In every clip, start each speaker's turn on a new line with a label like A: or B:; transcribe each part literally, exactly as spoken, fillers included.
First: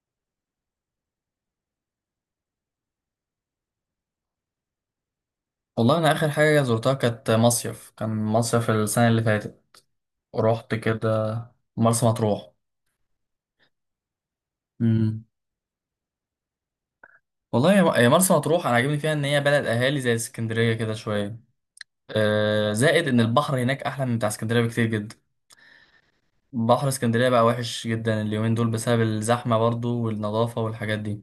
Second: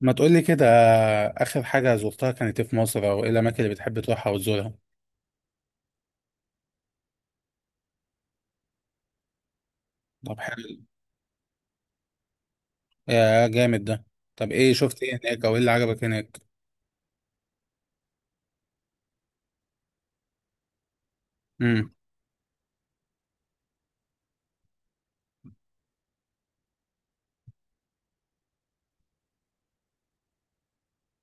A: ما تقولي كده. آخر حاجة زرتها كانت إيه في مصر أو إيه الأماكن اللي بتحب تروحها وتزورها؟
B: والله انا اخر حاجه زرتها كانت مصيف. كان مصيف السنه اللي فاتت
A: طب حلو.
B: ورحت كده مرسى مطروح.
A: يا جامد ده. طب إيه شفت إيه
B: امم
A: هناك أو إيه اللي عجبك هناك؟
B: والله يا يا مرسى مطروح انا عاجبني فيها ان هي بلد اهالي زي اسكندريه كده شويه.
A: امم
B: آه، زائد ان البحر هناك احلى من بتاع اسكندريه بكتير جدا. بحر اسكندريه بقى وحش جدا اليومين دول بسبب الزحمه، برضو، والنظافه والحاجات دي.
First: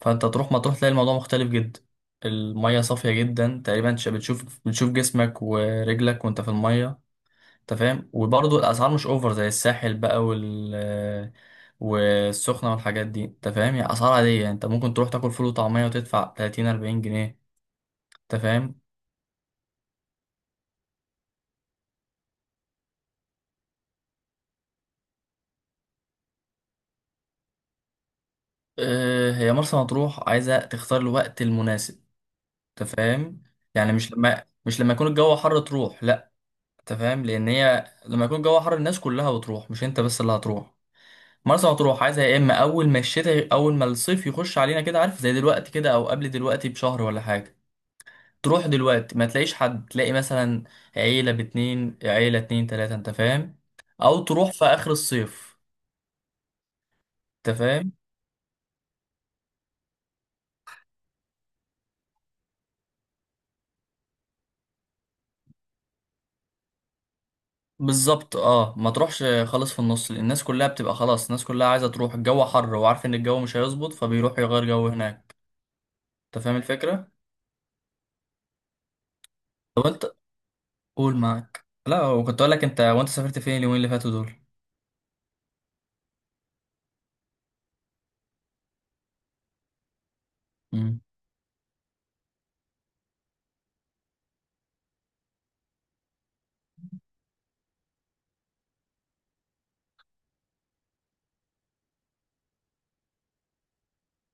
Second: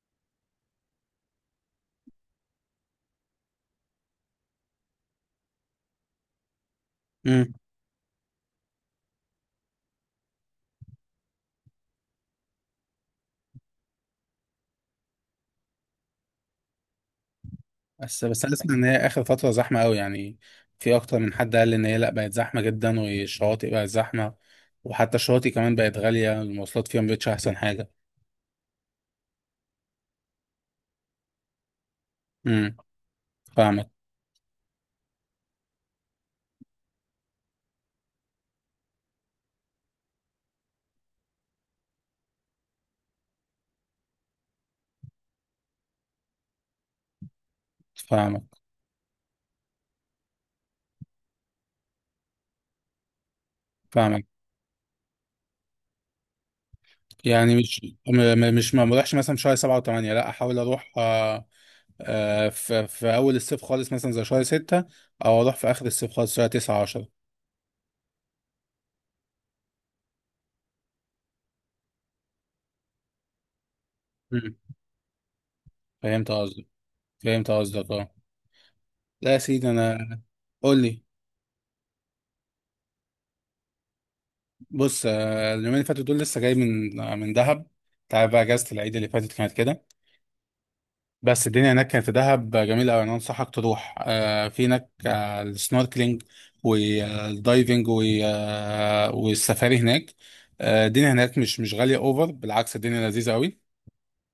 B: فانت تروح مطروح تلاقي الموضوع مختلف جدا. الميه صافيه جدا تقريبا، ش- بتشوف بتشوف جسمك ورجلك وانت في الميه.
A: امم
B: انت فاهم؟ وبرضه الاسعار مش اوفر زي الساحل بقى، وال والسخنة والحاجات دي. انت فاهم؟ يعني اسعار عادية، يعني انت ممكن تروح تاكل فول وطعمية وتدفع تلاتين اربعين جنيه.
A: بس
B: انت
A: بس أنا أسمع
B: فاهم؟
A: إن هي آخر فترة زحمة أوي يعني. في أكتر من حد قال إن هي لأ، بقت زحمة جدا والشواطئ بقت زحمة. وحتى الشواطئ كمان بقت غالية، المواصلات فيها مبقتش أحسن حاجة.
B: اه، هي مرسى مطروح عايزة تختار الوقت المناسب.
A: امم.
B: انت فاهم؟
A: فاهمك،
B: يعني مش لما مش لما يكون الجو حر تروح، لا. انت فاهم؟ لان هي لما يكون الجو حر الناس كلها بتروح، مش انت بس اللي هتروح. مرسى مطروح عايزة يا اما اول ما الشتاء، اول ما الصيف يخش علينا كده، عارف، زي دلوقتي كده او قبل دلوقتي بشهر ولا حاجة.
A: فاهمك،
B: تروح دلوقتي ما تلاقيش حد، تلاقي مثلا عيلة باتنين، عيلة اتنين تلاتة. انت فاهم؟ او
A: فاهمك.
B: تروح في اخر الصيف.
A: يعني
B: انت
A: مش
B: فاهم؟
A: م- م- مش ما بروحش مثلا في شهر سبعة وثمانية، لا احاول اروح. آه، آه، في في اول الصيف خالص مثلا زي شهر ستة، او اروح في اخر الصيف خالص شهر تسعة، عشرة.
B: بالظبط. اه، ما تروحش خالص في النص، لأن الناس كلها بتبقى خلاص، الناس كلها عايزة تروح، الجو حر وعارف ان الجو مش هيظبط فبيروح
A: مم.
B: يغير جو هناك.
A: فهمت
B: انت فاهم
A: قصدك.
B: الفكرة؟
A: فهمت قصدك، اه. لا يا سيدي،
B: طب
A: انا،
B: انت،
A: قول لي.
B: قول. معاك، لا، وكنت اقول لك انت، وانت سافرت فين اليومين اللي فاتوا دول؟
A: بص، آه، اليومين اللي فاتوا دول لسه جاي من آه، من دهب. تعرف بقى، اجازة العيد اللي فاتت كانت كده.
B: امم.
A: بس الدنيا هناك كانت في دهب جميلة أوي. أنا أنصحك تروح آه في هناك آه السنوركلينج والدايفنج و- آه، والسفاري هناك. آه الدنيا هناك مش مش غالية أوفر، بالعكس الدنيا لذيذة أوي.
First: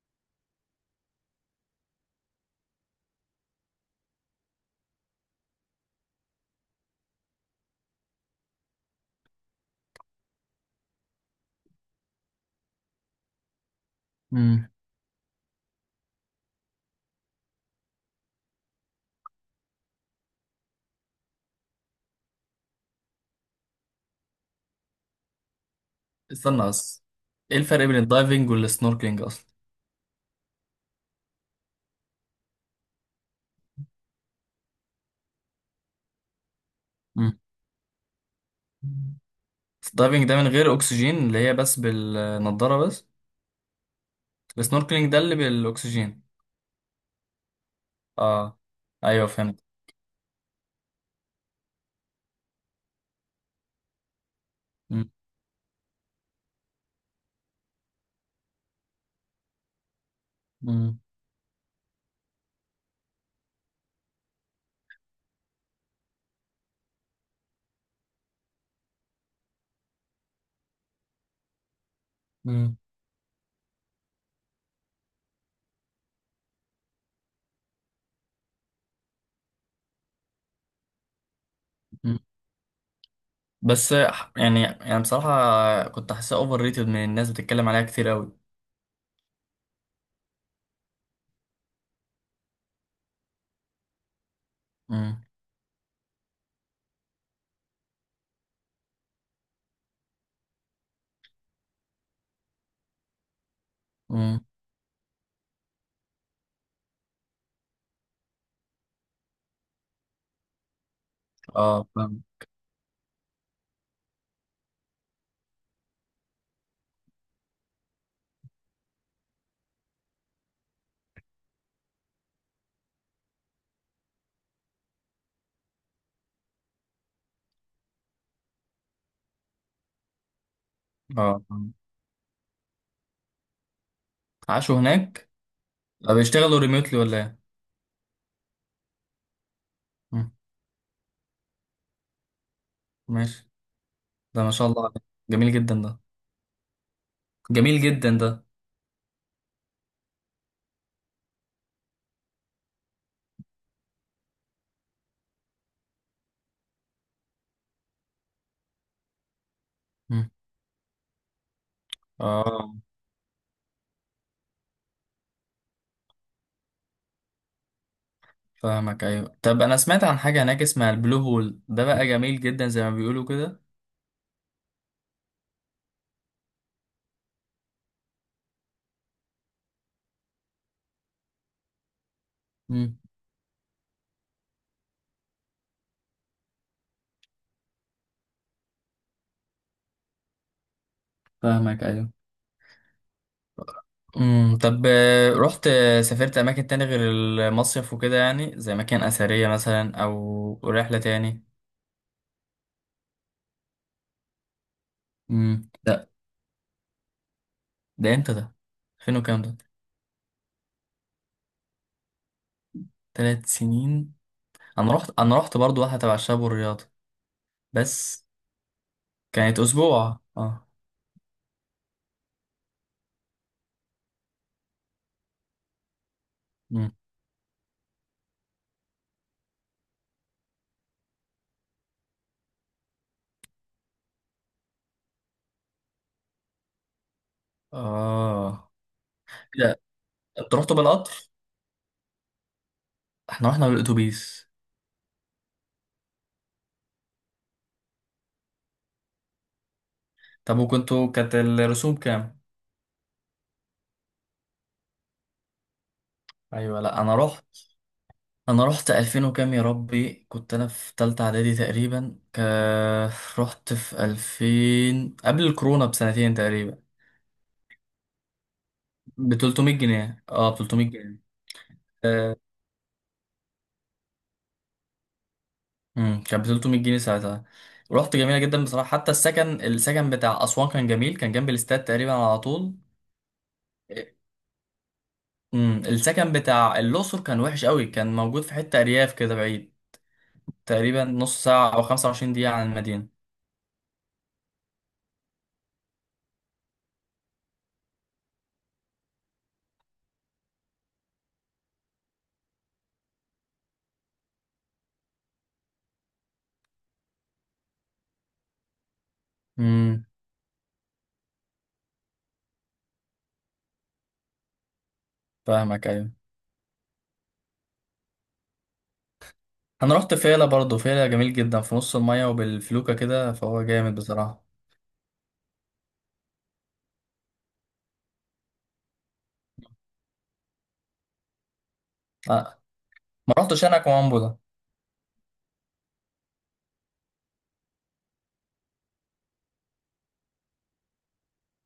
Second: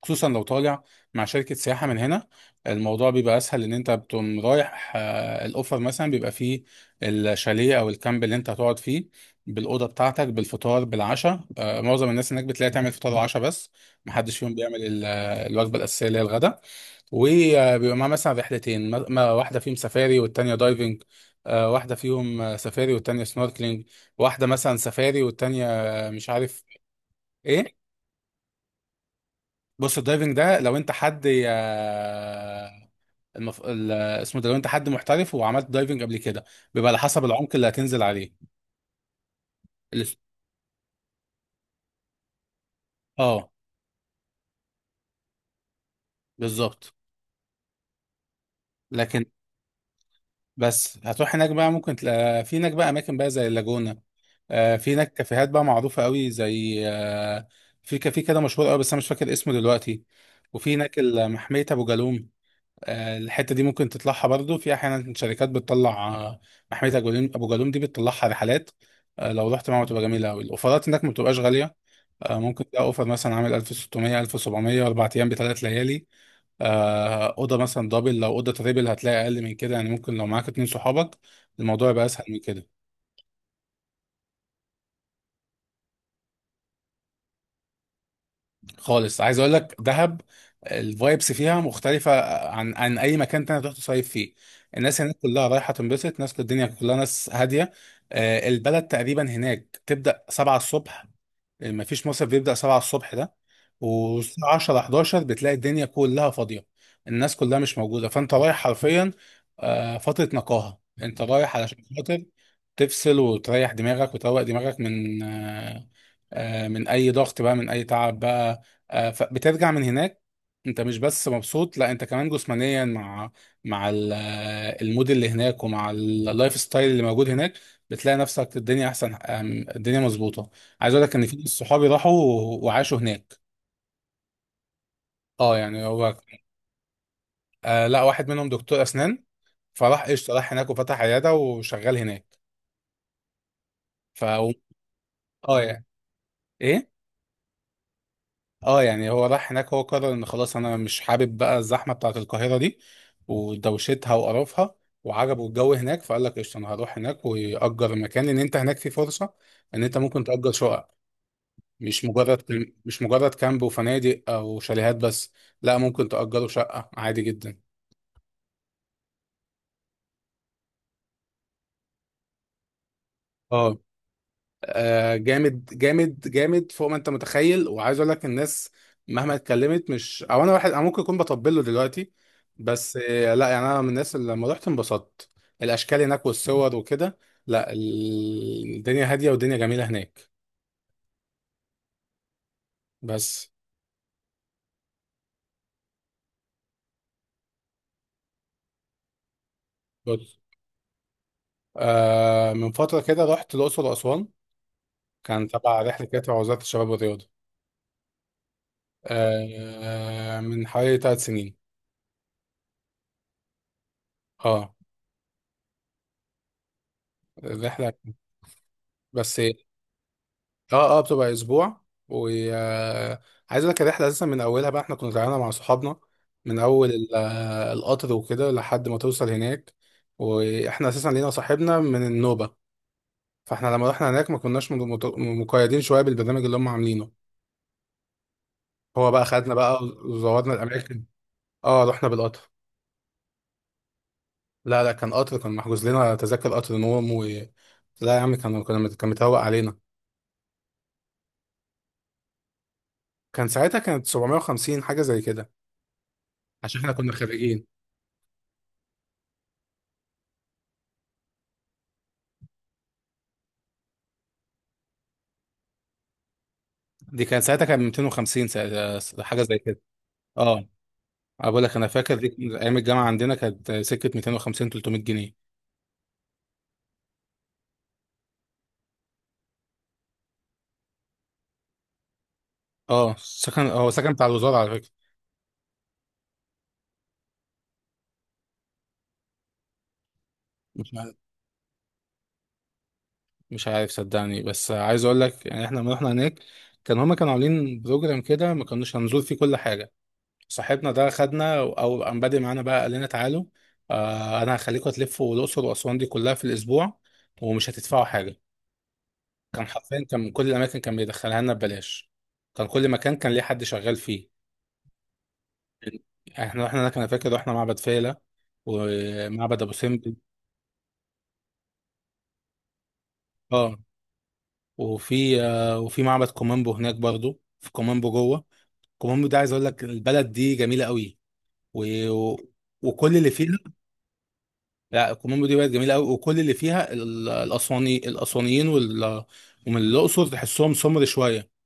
A: خصوصا لو طالع مع شركة سياحة من هنا، الموضوع بيبقى أسهل. إن أنت بتقوم رايح آه الأوفر مثلا بيبقى فيه الشاليه أو الكامب اللي أنت هتقعد فيه، بالأوضة بتاعتك، بالفطار، بالعشاء. آه معظم الناس هناك بتلاقي تعمل فطار وعشاء بس، محدش فيهم
B: امم.
A: بيعمل ال- الوجبة الأساسية اللي هي الغدا. وبيبقى معاه مثلا رحلتين، م- م- واحدة فيهم سفاري والتانية دايفنج. آه، واحدة فيهم آه، سفاري والتانية سنوركلينج. واحدة مثلا سفاري والتانية آه، مش عارف.
B: استنى بس. ايه الفرق
A: ايه؟
B: بين الدايفنج والسنوركلينج اصلا؟
A: بص، الدايفنج ده لو انت حد آه، المف... ال- اسمه ده، لو انت حد محترف وعملت دايفنج قبل كده، بيبقى على حسب
B: امم.
A: العمق اللي هتنزل عليه. ال-
B: الدايفنج ده من غير اكسجين، اللي هي بس بالنضارة بس.
A: اه،
B: السنوركلينج ده اللي بالاكسجين.
A: بالظبط.
B: اه.
A: لكن،
B: ايوه فهمت.
A: بس هتروح هناك بقى ممكن تلاقي في هناك بقى اماكن بقى زي اللاجونة. آه، في
B: مم.
A: هناك كافيهات بقى معروفة قوي، زي آه، في كافيه كده مشهور قوي، بس أنا مش فاكر اسمه دلوقتي. وفي هناك
B: مم.
A: ال- محمية أبو جالوم. آه، الحتة دي ممكن تطلعها برضو، في أحيانا شركات بتطلع آه، محمية أبو جالوم أبو جالوم دي بتطلعها رحلات. آه، لو رحت معاهم تبقى جميلة أوي، الأوفرات هناك ما بتبقاش غالية. آه، ممكن
B: مم.
A: تلاقي أوفر مثلا عامل ألف وسبعمية، ألف وسبعمية، أربع أيام بثلاث ليالي. آه، أوضة مثلا دبل، لو أوضة تريبل هتلاقي أقل من كده، يعني ممكن لو معاك اتنين صحابك الموضوع يبقى
B: مم.
A: أسهل من كده.
B: بس ح- يعني يعني بصراحة كنت حاسسها اوفر ريتد من الناس بتتكلم عليها كتير قوي.
A: خالص، عايز اقول لك دهب الفايبس فيها مختلفة عن عن اي مكان تاني تروح تصيف فيه. الناس هناك
B: مم.
A: كلها رايحة تنبسط، ناس الدنيا كلها ناس هادية. آه، البلد تقريبا هناك تبدأ سبعة الصبح، ما فيش مصيف بيبدأ سبعة الصبح ده.
B: مم.
A: والساعة عشرة، حداشر بتلاقي الدنيا كلها فاضية، الناس كلها مش موجودة، فانت رايح حرفيا آه، فترة نقاهة. انت رايح علشان
B: اه،
A: خاطر
B: فاهم.
A: تفصل وتريح دماغك وتروق دماغك من آه، آه، من اي ضغط بقى، من اي تعب بقى. آه، فبترجع من هناك انت مش بس مبسوط، لا، انت كمان جسمانيا مع مع ال- آه، المود اللي هناك ومع اللايف ستايل اللي موجود هناك، بتلاقي نفسك الدنيا احسن. آم، الدنيا مظبوطه. عايز اقول لك ان في
B: اه،
A: ناس
B: فاهم.
A: صحابي راحوا و- وعاشوا هناك.
B: عاشوا هناك؟
A: اه، يعني هو،
B: طب بيشتغلوا ريموتلي ولا ايه؟
A: آه لا، واحد منهم دكتور اسنان، فراح
B: مم.
A: قشطه، راح هناك وفتح عياده وشغال هناك.
B: ماشي.
A: ف
B: ده ما شاء الله عليك. جميل
A: اه،
B: جدا
A: يعني.
B: ده.
A: ايه؟
B: جميل جدا ده.
A: اه، يعني هو راح هناك، هو قرر ان خلاص انا مش حابب بقى الزحمه بتاعت القاهره دي ودوشتها وقرفها، وعجبه الجو هناك فقال لك قشطه انا هروح هناك واجر مكان، لان انت هناك في فرصه ان انت ممكن
B: مم.
A: تاجر شقق. مش مجرد
B: اه.
A: مش مجرد كامب وفنادق او شاليهات بس، لا ممكن تاجره شقه عادي جدا.
B: فاهمك. ايوه. طب انا سمعت عن حاجة هناك اسمها البلو هول، ده بقى جميل جدا زي ما بيقولوا كده.
A: اه، آه، جامد جامد جامد فوق ما انت متخيل. وعايز اقول لك الناس مهما اتكلمت، مش، او انا واحد انا ممكن اكون بطبل له دلوقتي، بس
B: مم.
A: آه، لا، يعني انا من الناس اللي لما رحت انبسطت، الاشكال هناك والصور وكده. لا، ال- الدنيا هاديه والدنيا جميله هناك،
B: فاهمك. ايوه.
A: بس.
B: امم. طب آه، رحت، آه، سافرت اماكن تاني غير المصيف وكده، يعني زي مكان اثريه مثلا
A: بص،
B: او رحله تاني؟
A: آه من فتره كده رحت الاقصر واسوان، كان
B: امم.
A: تبع رحله
B: ده،
A: كده تبع وزاره الشباب والرياضه.
B: ده امتى ده؟ فين وكام ده؟
A: آه من حوالي ثلاث سنين.
B: تلات سنين؟
A: اه.
B: انا رحت انا رحت برضو واحده تبع الشباب والرياضه.
A: الرحله.
B: بس
A: بس.
B: كانت اسبوع، اه.
A: اه، اه، بتبقى اسبوع، وعايز اقول لك الرحله اساسا من اولها بقى احنا كنا طالعينها مع صحابنا، من اول
B: امم.
A: ال- آه، القطر وكده لحد ما توصل هناك. واحنا اساسا لينا صاحبنا من النوبه، فاحنا لما رحنا هناك ما كناش مت- مقيدين شويه بالبرنامج اللي هم عاملينه.
B: اه.
A: هو بقى خدنا
B: لا،
A: بقى وزورنا
B: انتوا رحتوا
A: الاماكن.
B: بالقطر؟
A: اه، رحنا بالقطر.
B: احنا رحنا بالاتوبيس.
A: لا، لا، كان قطر، كان محجوز لنا تذاكر قطر نوم و، لا يا عم، كان كنا كان متهوق علينا.
B: طب وكنتوا كانت الرسوم كام؟
A: كان ساعتها كانت سبعمية وخمسين حاجه زي كده،
B: ايوه،
A: عشان احنا
B: لا
A: كنا
B: انا رحت
A: خارجين.
B: انا رحت الفين وكام وكام، يا ربي، كنت انا في تالتة اعدادي تقريبا. ك... رحت في الفين قبل الكورونا بسنتين تقريبا.
A: دي كان ساعتها كان ميتين وخمسين ساعتها،
B: ب
A: حاجه زي
B: 300
A: كده.
B: جنيه اه، ب
A: اه،
B: تلتمية جنيه.
A: انا بقول لك، انا فاكر دي
B: آه،
A: كان ايام الجامعه عندنا كانت سكه ميتين وخمسين، ثلاثمية جنيه.
B: امم. كان ب تلتمية جنيه ساعتها. رحت جميلة جدا بصراحة. حتى السكن، السكن بتاع اسوان كان جميل، كان جنب الاستاد تقريبا على طول.
A: اه، سكن، هو سكن بتاع الوزاره على فكره.
B: امم. السكن بتاع الاقصر كان وحش قوي، كان موجود في حتة ارياف كده بعيد
A: مش
B: تقريبا
A: عارف.
B: نص ساعة او 25 دقيقة عن المدينة.
A: مش عارف صدقني، بس عايز اقول لك يعني احنا لما رحنا هناك كان هما كانوا عاملين بروجرام كده ما كناش هنزور فيه كل حاجه. صاحبنا ده خدنا، او قام بادئ معانا بقى، قال لنا تعالوا، آه انا هخليكم تلفوا الاقصر واسوان دي كلها في الاسبوع ومش هتدفعوا حاجه. كان حرفيا
B: امم.
A: كان من كل الاماكن كان بيدخلها لنا ببلاش، كان كل مكان كان ليه حد شغال فيه.
B: فاهمك. ايوه.
A: احنا رحنا هناك، انا فاكر رحنا معبد فيلة ومعبد ابو
B: انا رحت
A: سمبل.
B: فيلا برضه، فيلا جميل جدا في نص المية وبالفلوكة كده، فهو
A: اه،
B: جامد بصراحة.
A: وفي آه وفي معبد كومامبو هناك برضو، في كومامبو جوه. كومامبو ده عايز اقول لك البلد دي جميله قوي، و... و...
B: آه.
A: وكل اللي
B: ما
A: فيها.
B: رحتش انا كومامبو ده.
A: لا، كومامبو دي بلد جميله قوي وكل اللي فيها ال- الاسواني الاسوانيين وال... ومن الاقصر تحسهم سمر شويه.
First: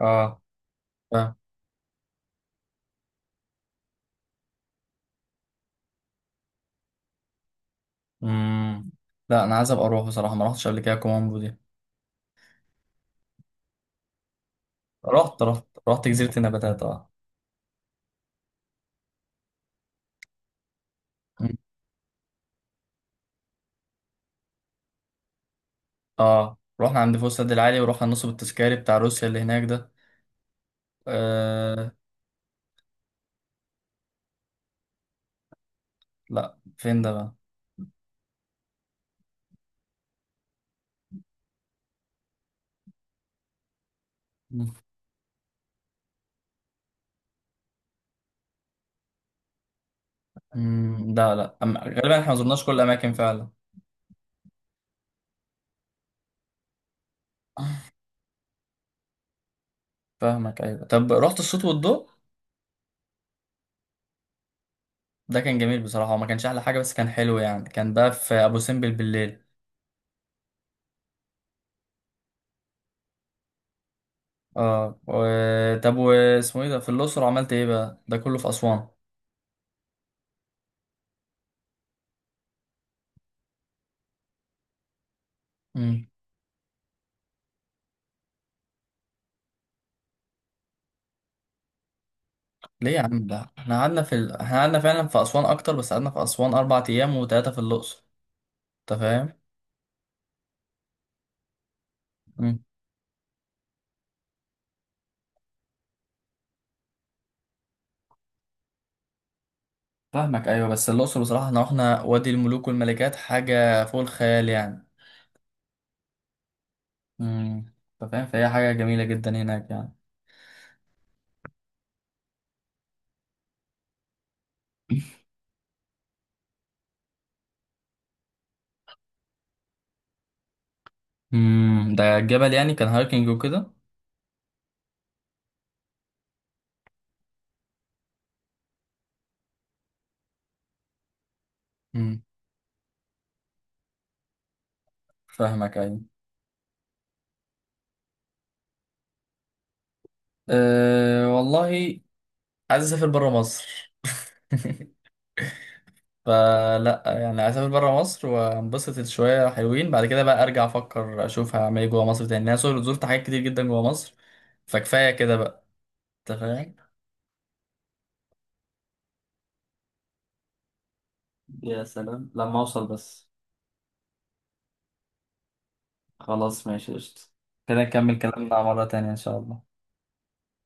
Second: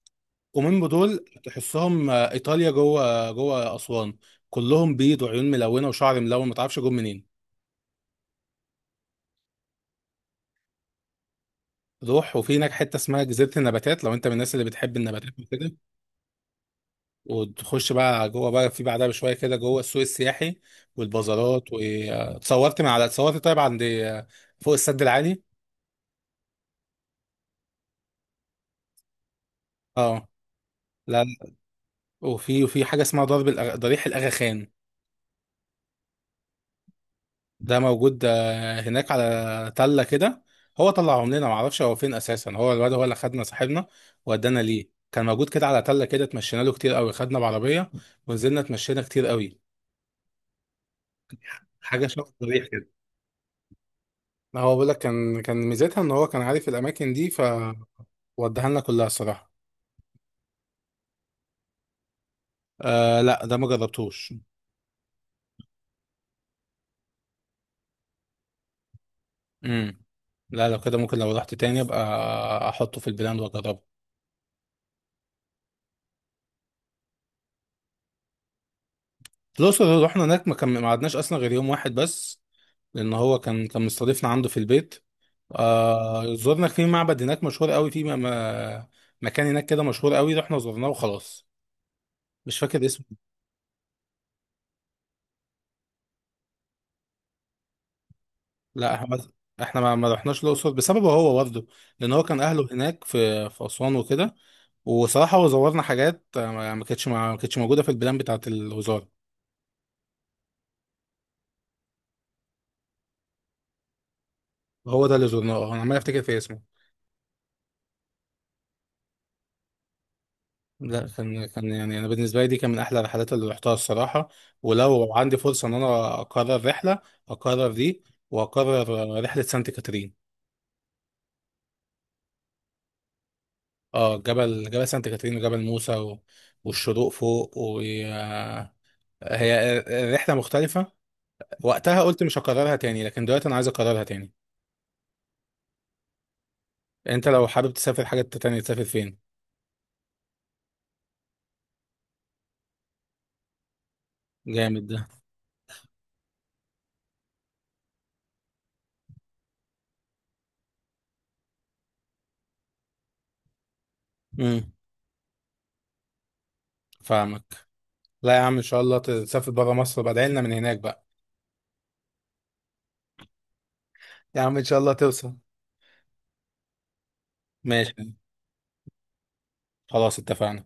B: اه،
A: قومين بدول
B: فاهم.
A: تحسهم آه، ايطاليا، جوه جوه اسوان، كلهم بيض وعيون ملونه وشعر ملون، ما تعرفش جم منين.
B: مم. لا، انا عايز ابقى اروح بصراحة، ما رحتش قبل كده كومامبو دي.
A: روح، وفي هناك حته اسمها جزيره النباتات، لو انت من الناس اللي بتحب النباتات
B: رحت رحت
A: وكده.
B: رحت جزيرة النباتات، اه.
A: وتخش بقى جوه بقى، في بعدها بشويه كده جوه السوق السياحي
B: مم.
A: والبازارات، واتصورت من على اتصورت طيب عند آه، فوق السد العالي.
B: اه، رحنا عند فوق السد العالي ورحنا النصب التذكاري بتاع روسيا اللي هناك ده.
A: اه. لا، لا.
B: آه.
A: وفي وفي حاجه اسمها ضرب الأغ... ضريح الاغاخان،
B: لا، فين ده بقى؟
A: ده موجود آه، هناك على تلة كده. هو طلعهم لنا، معرفش هو فين اساسا، هو الواد هو اللي خدنا، صاحبنا ودانا
B: مم.
A: ليه، كان موجود كده على تلة كده، اتمشينا له كتير قوي، خدنا بعربية ونزلنا، اتمشينا كتير قوي.
B: مم. لا لا. أم...
A: حاجة
B: غالبا
A: شبه
B: احنا ما زرناش
A: الضريح
B: كل
A: كده.
B: الاماكن فعلا.
A: ما هو بقول لك كان كان ميزتها ان هو كان عارف الاماكن دي، فوداها لنا كلها الصراحة.
B: فاهمك. ايوه. طب رحت الصوت والضوء؟
A: آه لا، ده ما جربتوش.
B: ده كان جميل بصراحة، وما كانش أحلى حاجة، بس كان حلو يعني، كان بقى في أبو سمبل بالليل.
A: امم. لا، لو كده ممكن لو رحت تاني ابقى احطه في البلان واجربه.
B: اه. و... طب واسمه ايه ده في الأقصر عملت ايه بقى؟ ده كله في أسوان.
A: الأقصر، رحنا هناك ما كان ما قعدناش اصلا غير يوم واحد بس، لان هو كان كان مستضيفنا عنده في البيت.
B: مم.
A: آه زرنا في معبد هناك مشهور قوي في م- م- مكان هناك كده مشهور قوي، رحنا زرناه وخلاص، مش فاكر
B: ليه يا
A: اسمه.
B: عم؟ ده احنا قعدنا في ال... احنا قعدنا فعلا في أسوان أكتر، بس قعدنا في أسوان اربع ايام وتلاتة في الأقصر.
A: لا
B: أنت
A: احنا،
B: فاهم؟
A: احنا ما, ما رحناش الاقصر بسببه هو برضه، لان هو كان
B: مم.
A: اهله هناك في في اسوان وكده. وصراحه هو زورنا حاجات آه، ما ما كانتش ما كانتش موجوده في البلان بتاعه الوزاره.
B: فاهمك. أيوة. بس الأقصر بصراحة، احنا رحنا وادي الملوك والملكات، حاجة فوق الخيال يعني.
A: هو ده اللي زرناه، آه، انا عمال افتكر في اسمه.
B: مم. أنت فاهم؟ فهي حاجة جميلة جدا هناك يعني.
A: لا، كان كان يعني انا بالنسبه لي دي كان من احلى الرحلات اللي رحتها الصراحه. ولو عندي فرصه ان انا اقرر رحله، اقرر دي، واقرر رحله سانت كاترين.
B: مم. ده الجبل، يعني كان هايكنج وكده.
A: اه، جبل جبل سانت كاترين وجبل موسى و... والشروق فوق، وهي الرحلة مختلفة. وقتها قلت
B: مم.
A: مش هكررها تاني لكن دلوقتي انا عايز اكررها تاني.
B: فاهمك. أيوة.
A: انت لو حابب تسافر حاجة تانية تسافر فين؟
B: أه، والله، عايز اسافر بره مصر.
A: جامد ده.
B: فلا يعني عايز اسافر بره مصر وانبسط شويه حلوين، بعد كده بقى ارجع افكر اشوف هعمل ايه جوه مصر تاني. انا صور- زرت حاجات كتير جدا جوه مصر،
A: امم.
B: فكفايه كده بقى. انت فاهم؟
A: فاهمك. لا يا عم، ان شاء الله تسافر برا مصر بعدين لنا من هناك بقى.
B: يا سلام لما اوصل بس.
A: يا عم، ان شاء الله توصل.
B: خلاص ماشي، قشطة. كده
A: ماشي.
B: نكمل كلامنا مره تانية ان شاء الله.
A: خلاص، اتفقنا.